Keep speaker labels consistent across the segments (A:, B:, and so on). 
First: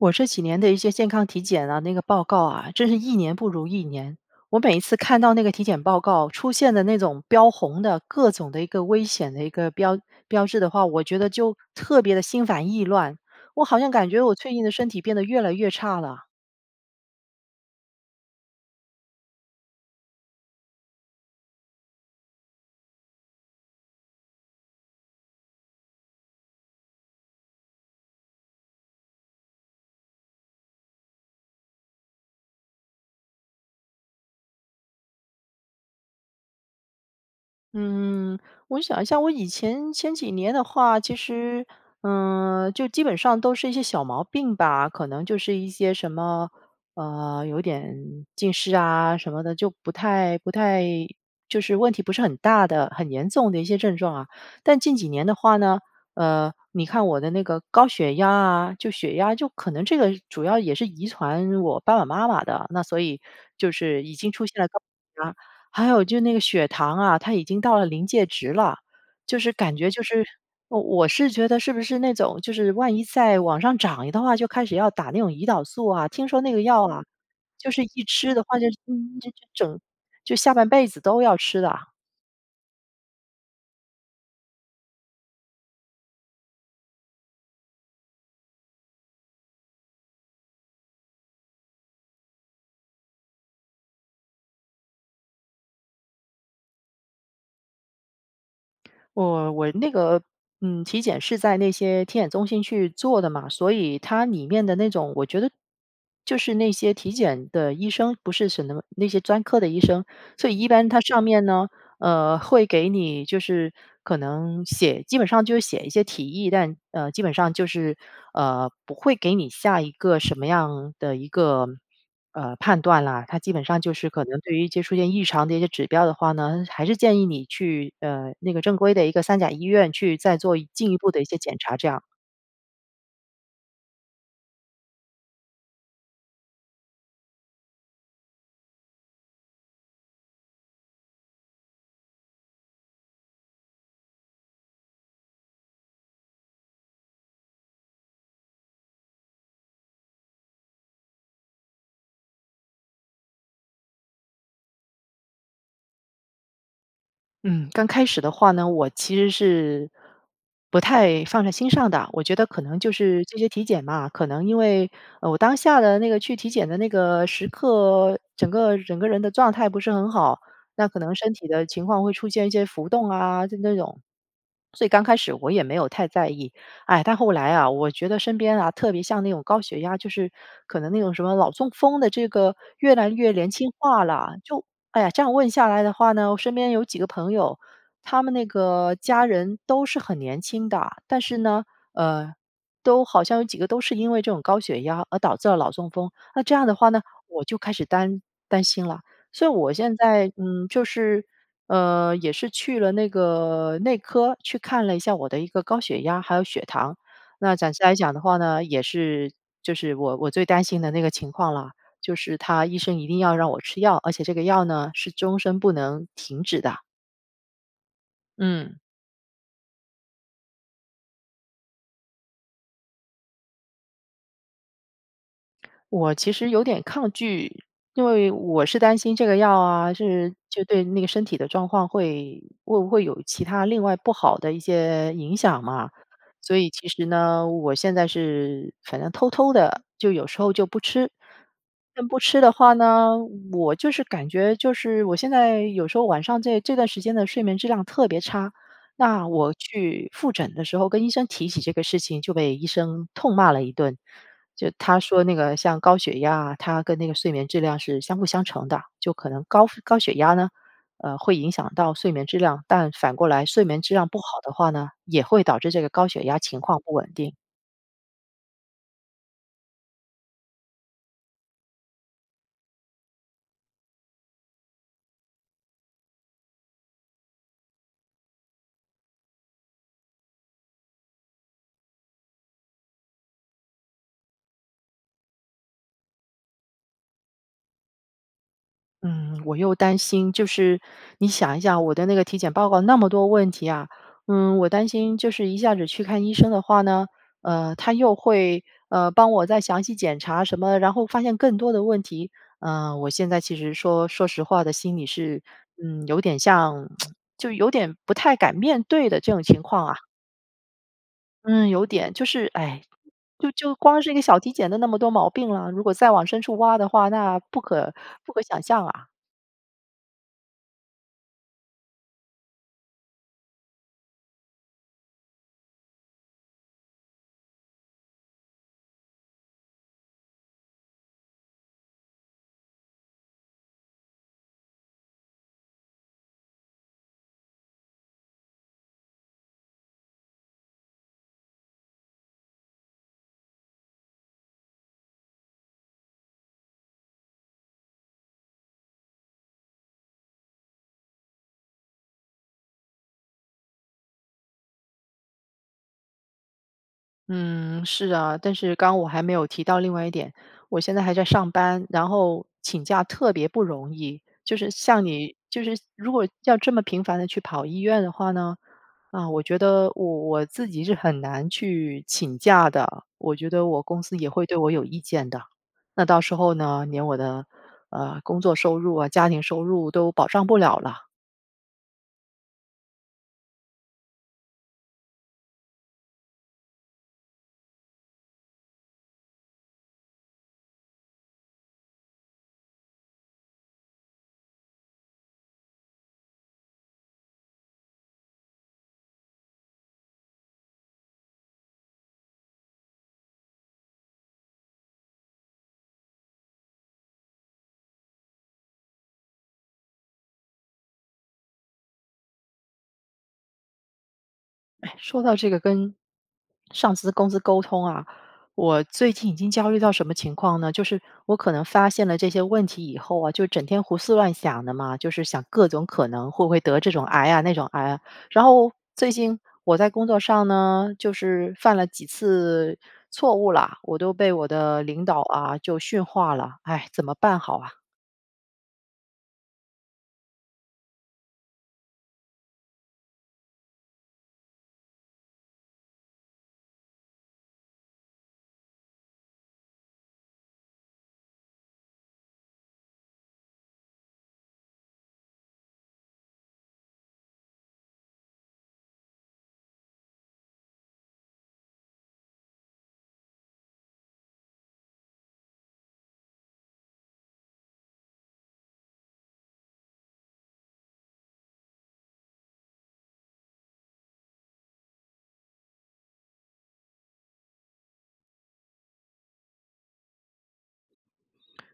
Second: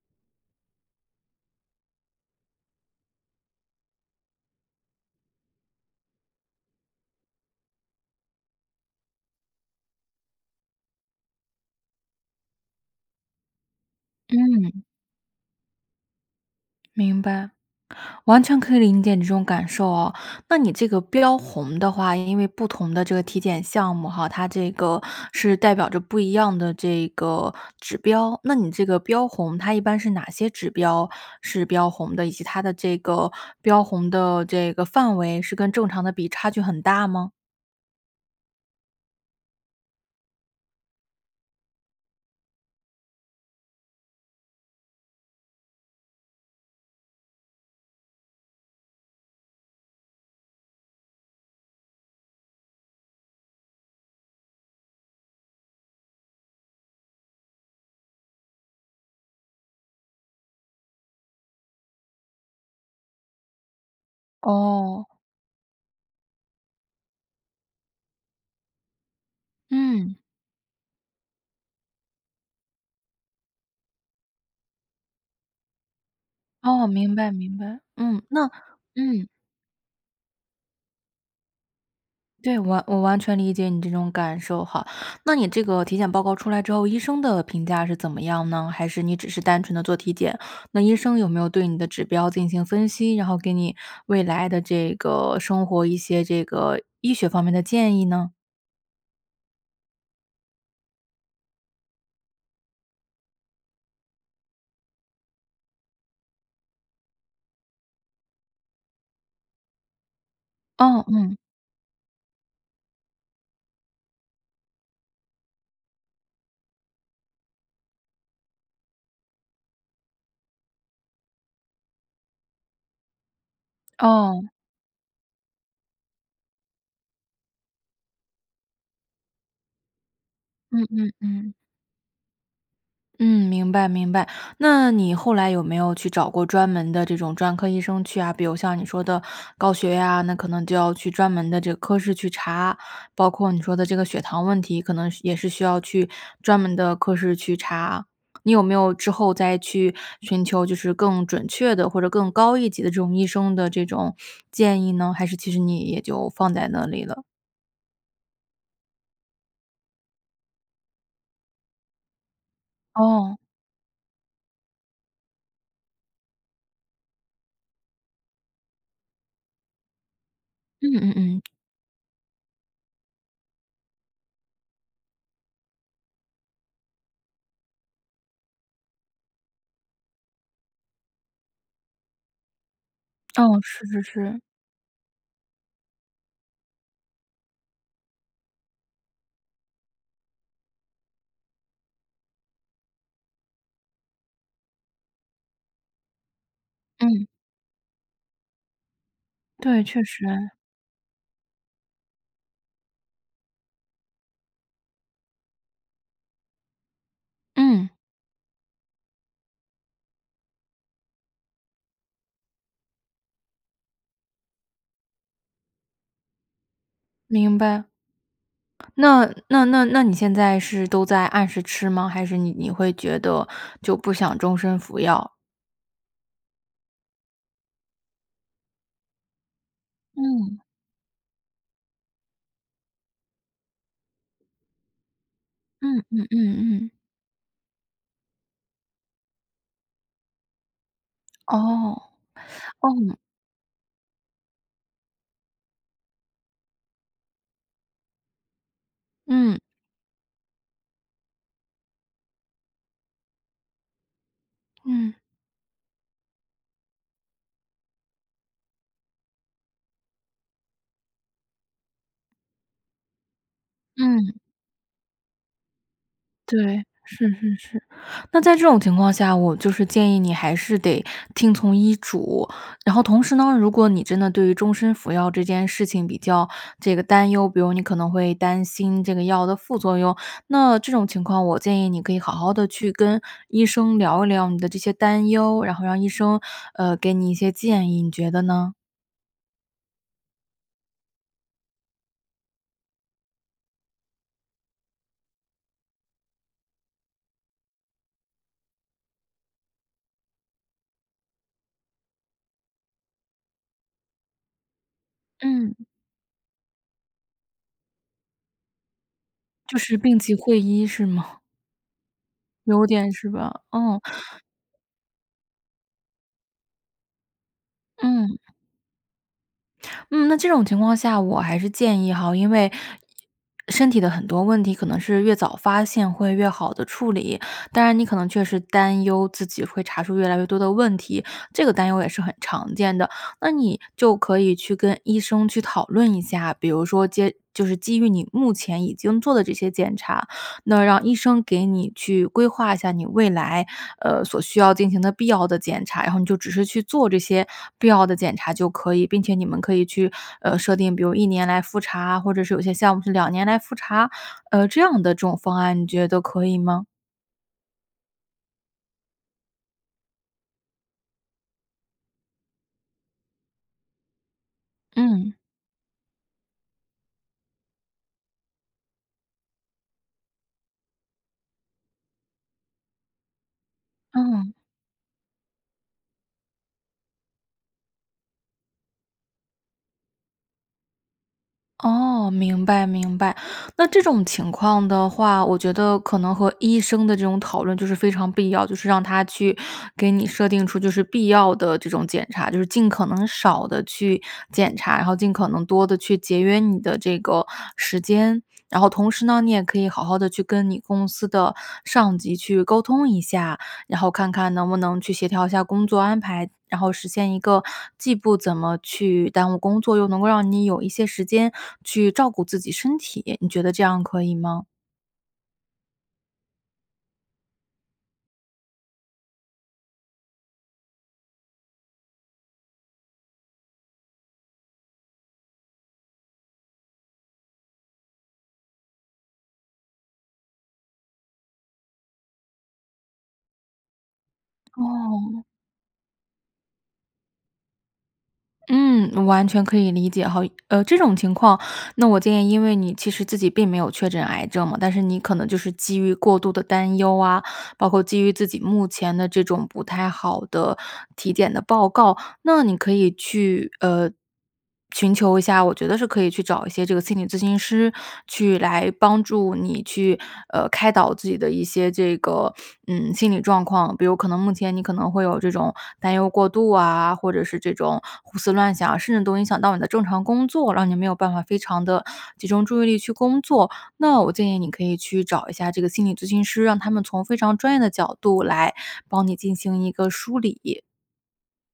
A: 我这几年的一些健康体检啊，那个报告啊，真是1年不如1年。我每一次看到那个体检报告出现的那种标红的，各种的一个危险的一个标标志的话，我觉得就特别地心烦意乱，我好像感觉我最近的
B: 嗯。
A: 身体变得越来越差了。
B: 明白。完全可以理解你这种感受啊。那你这个标红的话，因为不同的这个体检项目哈，它这个是代表着不一样的这个指标。那你这个标红它一般是哪些指标是标红的，以及它的这个标红的这个范围是跟正常的比差距很大吗？
A: 嗯，我想一下我以前前几年的话其实，嗯，就基本上都是一些小毛病吧，可能就是一些什么，呃，有点近视啊什么的，就不太，不太就是问题不是很大的、很严重的一些症状啊。但近几年的话呢，呃，你看我的那个高血压啊，就血压就可能这个主要也是遗传我爸爸妈妈的，那所以就是已经出现了高
B: 哦。
A: 血压，还有就那个血糖啊，它已经到了临界值了，就是感觉就
B: 嗯。
A: 是我我是觉得是不是那种，就是万一再往上涨一的话就开始要打那种胰岛素啊，听说那个药
B: 哦，
A: 啊，
B: 明白，明
A: 就
B: 白。
A: 是一
B: 嗯，
A: 吃的
B: 那
A: 话就
B: 嗯。
A: 整就下半辈子都要吃的啊。
B: 对，完我完全理解你这种感受哈。那你这个体检报告出来之后，医生的评价是怎么样呢？还是你只是单纯地做体检，那医生有没有对你的指标进行分析，然后给你未来的这个生活一些这个医学方面的建议呢？
A: 我，我那个，嗯，体检是在那些体检中心去做的嘛，所以它里面的那种我觉得就是那些体检的医生，不是什么那些专科的医生，所以一般它
B: 哦，
A: 上
B: 嗯。
A: 面呢，呃，会给你就是可能写基本上就是写一些提议，但，呃，基本上就是，呃，不会给你下一个，什么样的一个，呃，判断啦。它基本上就是可能
B: 哦。
A: 对于一些出现异常的一些指标的话呢，还是建议你去，呃，那个正规的一个三甲医院去再做一
B: 嗯
A: 进一步
B: 嗯
A: 的一些
B: 嗯。
A: 检查，这样。
B: 嗯，明白，明白，那你后来有没有去找过专门的这种专科医生去啊？比如像你说的高血压，那可能就要去专门的这科室去查；包括你说的这个血糖问题，可能需也是需要去专门的科室去查。你有没有之后再去寻求就是更准确的或者更高一级的这种医生的这种建议呢，还是其实你也就放在那里了。
A: 嗯，刚开始的话呢，我其实是，不太放在心上的，我觉得可能就是这
B: 哦。
A: 些体检吧，可能因为，呃，我当下的那个去体检的那个时刻，整个整个人的状态不是很好，那
B: 嗯
A: 可
B: 嗯
A: 能身
B: 嗯。
A: 体的情况会出现一些浮动啊，就那种，所以刚开始我也没有太在意。哎，但后来啊，我觉得身边啊，特别像那种高血压，就是可能那种什么脑中风的这个越来越连
B: 嗯，
A: 轻
B: 是是
A: 化了，
B: 是。
A: 就哎呀，这样问下来的话呢，我身边有几个朋友，他们那个家人都是很年轻的，但是呢，呃，都好像有几个都是因为这种高血压而导致了脑中风。那这样的话呢，
B: 嗯。
A: 我就开始担，担心了。所以我
B: 对，
A: 现
B: 确实。
A: 在，嗯，就是，呃，也是去了那个内科去看了一下我的一个高血压，还有血糖，那暂时
B: 嗯。
A: 来讲的话呢，也是就是我我最担心的那个情况了，就是他医生一定要让我吃药，而且这个药呢，是终身不能停止的。
B: 明白。
A: 嗯。
B: 那，那那那你现在是都在按时吃吗？还是你你会觉得就不想终身服药？
A: 我其实有点抗拒，因为我是担心这个药啊，是
B: 嗯。
A: 就对那个身体的状况会会不会有其它另外不好的一些影响嘛。
B: 嗯，嗯
A: 所以
B: 嗯
A: 其
B: 嗯。
A: 实呢，我现在是反正偷偷地就有时候就不吃。
B: 哦，
A: 但不吃的话呢，
B: 嗯。
A: 我就是感觉就是我现在有时候晚上这这段时间的睡眠质量特别差，那我
B: 嗯。
A: 去复诊的时候跟医生提起这个事情，就被医生痛骂了一顿。就他
B: 嗯。
A: 说那个像高血压啊，它跟那个睡眠质量是相辅相成的，就可能高高血压呢，呃，会影响到睡眠质量，但反过来睡眠质量不好
B: 嗯。
A: 的话呢，也会导致这个高血压情况
B: 对，
A: 不稳
B: 是
A: 定。
B: 是是，那在这种情况下，我就是建议你还是得听从医嘱，然后同时呢，如果你真的对于终身服药这件事情比较这个担忧，比如你可能会担心这个药的副作用，那这种情况我建议你可以好好地去跟医生聊一聊你的这些担忧，然后让医生，呃，给你一些建议，你觉得呢？
A: 嗯，我又担心，就是你想一想我的那个体检报告那么多问题啊，嗯，我担心就是一下子去看医生的话呢，呃，他又会，呃，帮我再详细检查什么，然后发现更多的问题，呃，我现在其实说，说实话的心里是，
B: 嗯。
A: 嗯，有点像 就有点不太敢面对的这种情
B: 就
A: 况啊。
B: 是病急讳医是吗？
A: 嗯，有点，就是唉，
B: 有点是
A: 就
B: 吧？
A: 就
B: 嗯。
A: 光是一个小体检都那么多毛病了，如果再往深处挖的话，那不可，不
B: 嗯。
A: 可想象啊。
B: 嗯，那这种情况下我还是建议哈，因为，身体的很多问题可能是越早发现会越好地处理，当然你可能确实担忧自己会查出越来越多的问题，这个担忧也是很常见的，那你就可以去跟医生去讨论一下，比如说接就是基于你目前已经做的这些检查。那让医生给你去规划一下你未来，呃，所需要进行的必要的检查，然后你就只是去做这些必要的检查就可以，并且你们可以去，呃，设定，比如1年来复查，或者是有些项目是2年来复查，呃，这样的这种方案你觉得可以吗？
A: 嗯，是啊，但是刚我还没有提到另外一点，我现在还在上班，然后请假特别不容易，就是像你
B: 嗯。
A: 就是如果要这么频繁地去跑医院的话呢，啊，我觉得我我自己是很难去请假的，我觉得我公司也会
B: 嗯。
A: 对我有意见的。那到时候呢，连我的，呃，工作收入啊、家庭收入都保障不了了。
B: 哦，明白，明白，那这种情况的话，我觉得可能和医生的这种讨论就是非常必要，就是让他去给你设定出就是必要的这种检查，就是尽可能少地去检查，然后尽可能多地去节约你的这个时间。然后同时呢，你也可以好好地去跟你公司的上级去沟通一下，然后看看能不能去协调一下工作安排，然后实现一个既不怎么去耽误工作，又能够让你有一些时间去照顾自己身体，你觉得这样可以吗？
A: 唉，说到这个跟上司、公司沟通啊，我最近已经焦虑到什么情况呢？就是我可能发现了这些问题以后啊，就整天胡思乱想的嘛，就是想各种可能会不会得这种癌啊、那种癌啊，然后最近我在工作上呢，就是犯了几次错误了，我都被我的领导
B: 哦。
A: 啊，就训话了，唉，怎么办好啊？
B: 嗯，我完全可以理解哈。呃，这种情况，那我建议因为你其实自己并没有确诊癌症嘛，但是你可能就是基于过度地担忧啊，包括基于自己目前的这种不太好的体检的报告。那你可以去，呃，寻求一下我觉得是可以去找一些这个心理咨询师去来帮助你去，呃，开导自己的一些这个，嗯，心理状况。比如可能目前你可能会有这种担忧过度啊，或者是这种胡思乱想啊，甚至都影响到你的正常工作，让你没有办法非常的集中注意力去工作，那我建议你可以去找一下这个心理咨询师，让他们从非常专业的角度来帮你进行一个梳理。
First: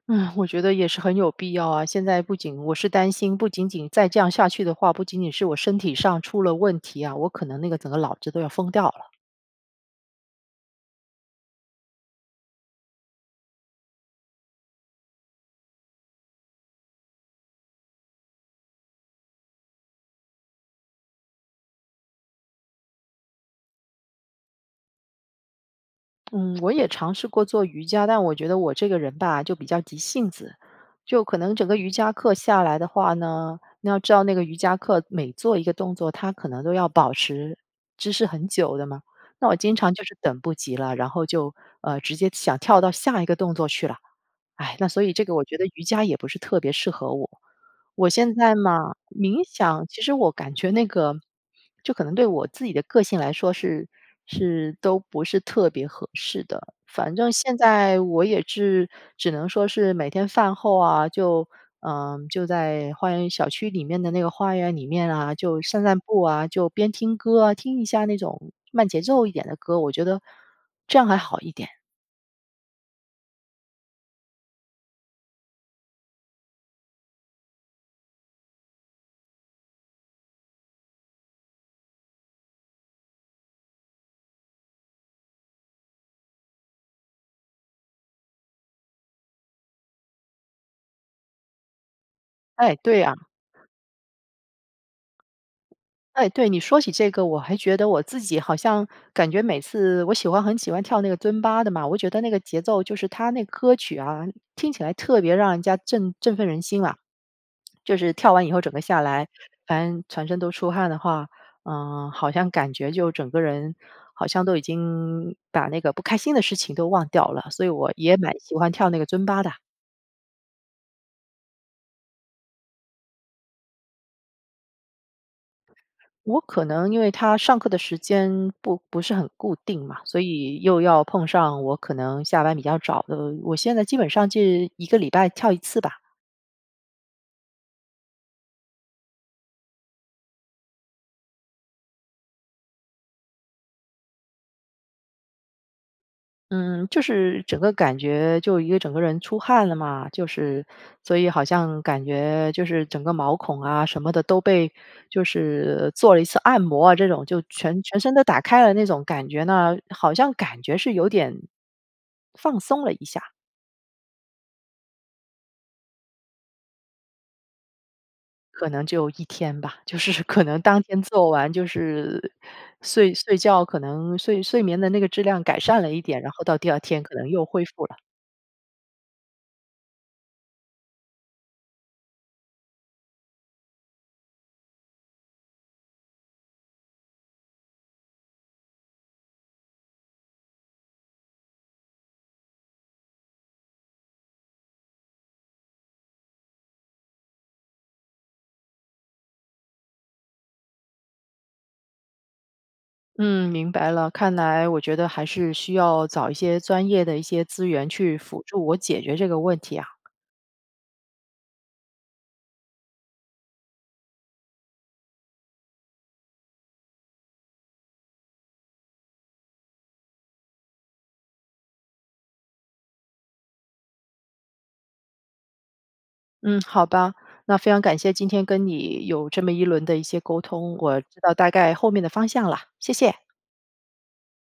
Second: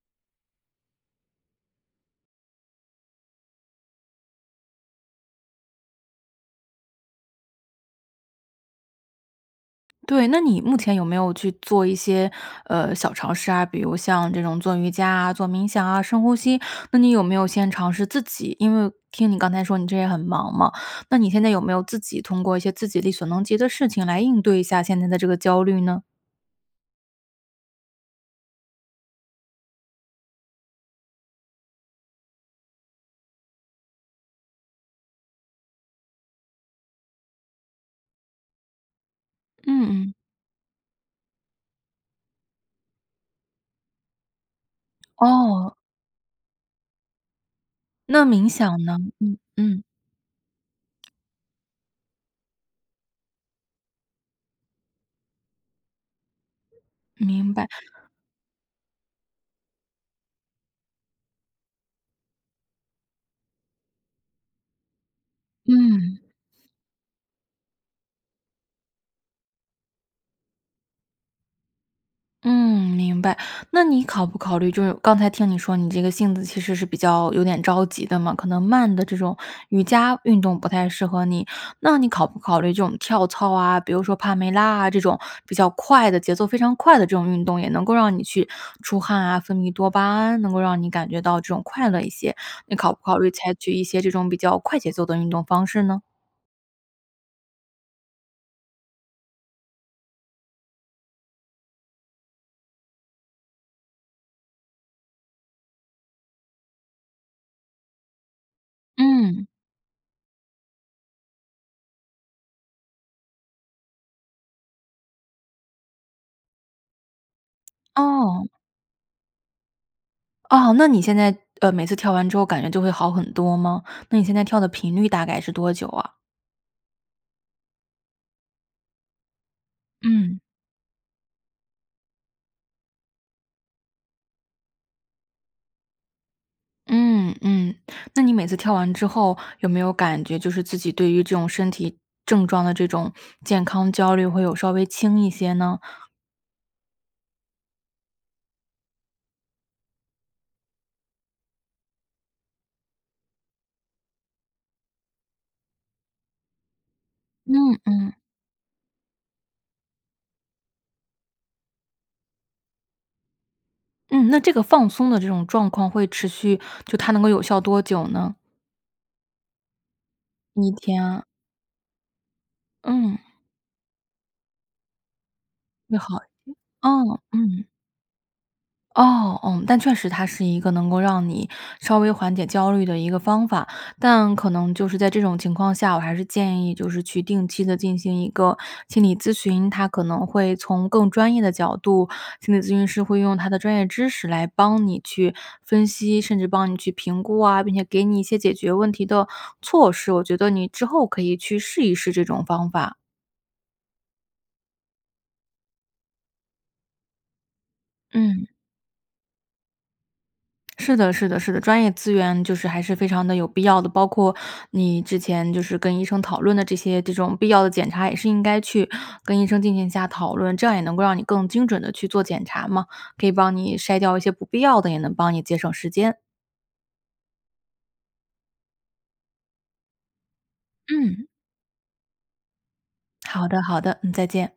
A: 唉，我觉得也是很有必要啊，现在不仅我是担心，不仅仅再这样下去的话，不仅仅是我身体上出了问题啊，我可能那个整个脑子都要疯掉了。
B: 对，那你目前有没有去做一些，呃，小尝试啊，比如像这种做瑜伽啊、做冥想啊、深呼吸，那你有没有先尝试自己因为听你刚才说你这也很忙嘛，那你现在有没有自己通过一些自己力所能及的事情来应对一下现在的这个焦虑呢？
A: 嗯，我也尝试过做瑜伽，但我觉得我这个人吧，就比较急性子，就可能整个瑜伽课下来的话呢，你要知道那个瑜伽课每做一个动作，它可能都要保持姿势很久的嘛，那我经常就
B: 嗯嗯。
A: 是等不及了，然后就，呃，直接想跳到下一个动作去了。唉，那所以这个我觉得
B: 哦。
A: 瑜伽也不是特别适合我。我
B: 那
A: 现
B: 冥
A: 在
B: 想
A: 嘛
B: 呢？
A: 冥
B: 嗯，嗯。
A: 想其实我感觉那个，就可能对我自己的个性来说是，是，都不是特别合适的。反正
B: 明
A: 现
B: 白。
A: 在我也是只能说是每天饭后啊，就，呃，就在花园-小区里面的那个花园里面啊，就散散
B: 嗯。
A: 步啊，就边听歌啊，听一下那种慢节奏一点的歌，我觉得这样还好一点。
B: 嗯，明白，那你考不考虑就是刚才听你说你这个性子其实是比较有点着急的嘛，可能慢的这种瑜伽运动不太适合你。那你考不考虑这种跳操啊，比如说帕梅拉啊这种，比较快的、节奏非常快的这种运动，也能够让你去出汗啊、分泌多巴胺，能够让你感觉到这种快乐一些，
A: 哎，
B: 你考不
A: 对啊。
B: 考虑采取一些这种比较快节奏的运动方式呢？
A: 哎，对，你说起这个，我还觉得我自己好像感觉每次我喜欢很喜欢跳那个尊巴的嘛，我觉得那个节奏就是它那歌曲啊，听起来特别让人家振振奋人心啊，就是跳完以后整个下来，
B: 嗯。
A: 反正全身都出汗的话，呃，好像感觉就整个人，好像都已经把那个不开心的事情都忘掉了，所以我也蛮
B: 哦。
A: 喜欢跳那个尊巴的。
B: 哦，那你现在，呃，每次跳完之后感觉就会好很多吗？那你现在跳的频率大概是多久啊？
A: 我可能因为它上课的时间不不是很固定嘛，所
B: 嗯。
A: 以又要碰上我可能下班比较早的，我现在基本上是1个礼拜跳1次吧。
B: 嗯，嗯，那你每次跳完之后，有没有感觉就是自己对于这种身体症状的这种健康焦虑会有稍微轻一些呢？
A: 嗯，就是整个感觉就一个整个人出汗了嘛，就是，所以好像感觉就是整个毛孔啊什么的都被就是做了1次按摩啊，这种就
B: 嗯，
A: 全全身
B: 嗯。
A: 都打开了，那种感觉呢，好像感觉是有点，放松了一下。
B: 嗯，那这个放松的这种状况会持续，就它能够有效多久呢？
A: 可能就1天吧，就是可能
B: 1
A: 当天
B: 天啊？
A: 做完就是，睡
B: 嗯。
A: 睡觉，可能睡睡眠的那个质量改善了
B: 会
A: 一
B: 好
A: 点，然后到第2
B: 嗯，
A: 天可能又
B: 嗯。
A: 恢复了。
B: 哦，嗯，但确实它是一个能够让你稍微缓解焦虑的一个方法，但可能就是在这种情况下，我还是建议就是去定期地进行一个心理咨询，它可能会从更专业的角度-心理咨询师会用他的专业知识来帮你去分析，甚至帮你去评估啊，并且给你一些解决问题的措施。我觉得你之后可以去试一试这种方法。
A: 嗯，明白了，看来我觉得还是需要找一些专业的一些资源去辅
B: 嗯。
A: 助我解决这个问题啊。
B: 是的，是的，是的，专业资源就是还是非常地有必要的，包括你之前就是跟医生讨论的这些这种必要的检查也是应该去跟医生进行下讨论，这样也能够让你更精准地去做检查嘛，可以帮你筛掉一些不必要的，也能帮你节省时间。
A: 嗯，好吧，那非常感谢今天跟你有这么一轮的一些沟通，我知
B: 嗯。
A: 道大概后面的方向了，谢谢。
B: 好的，好的，嗯，再见。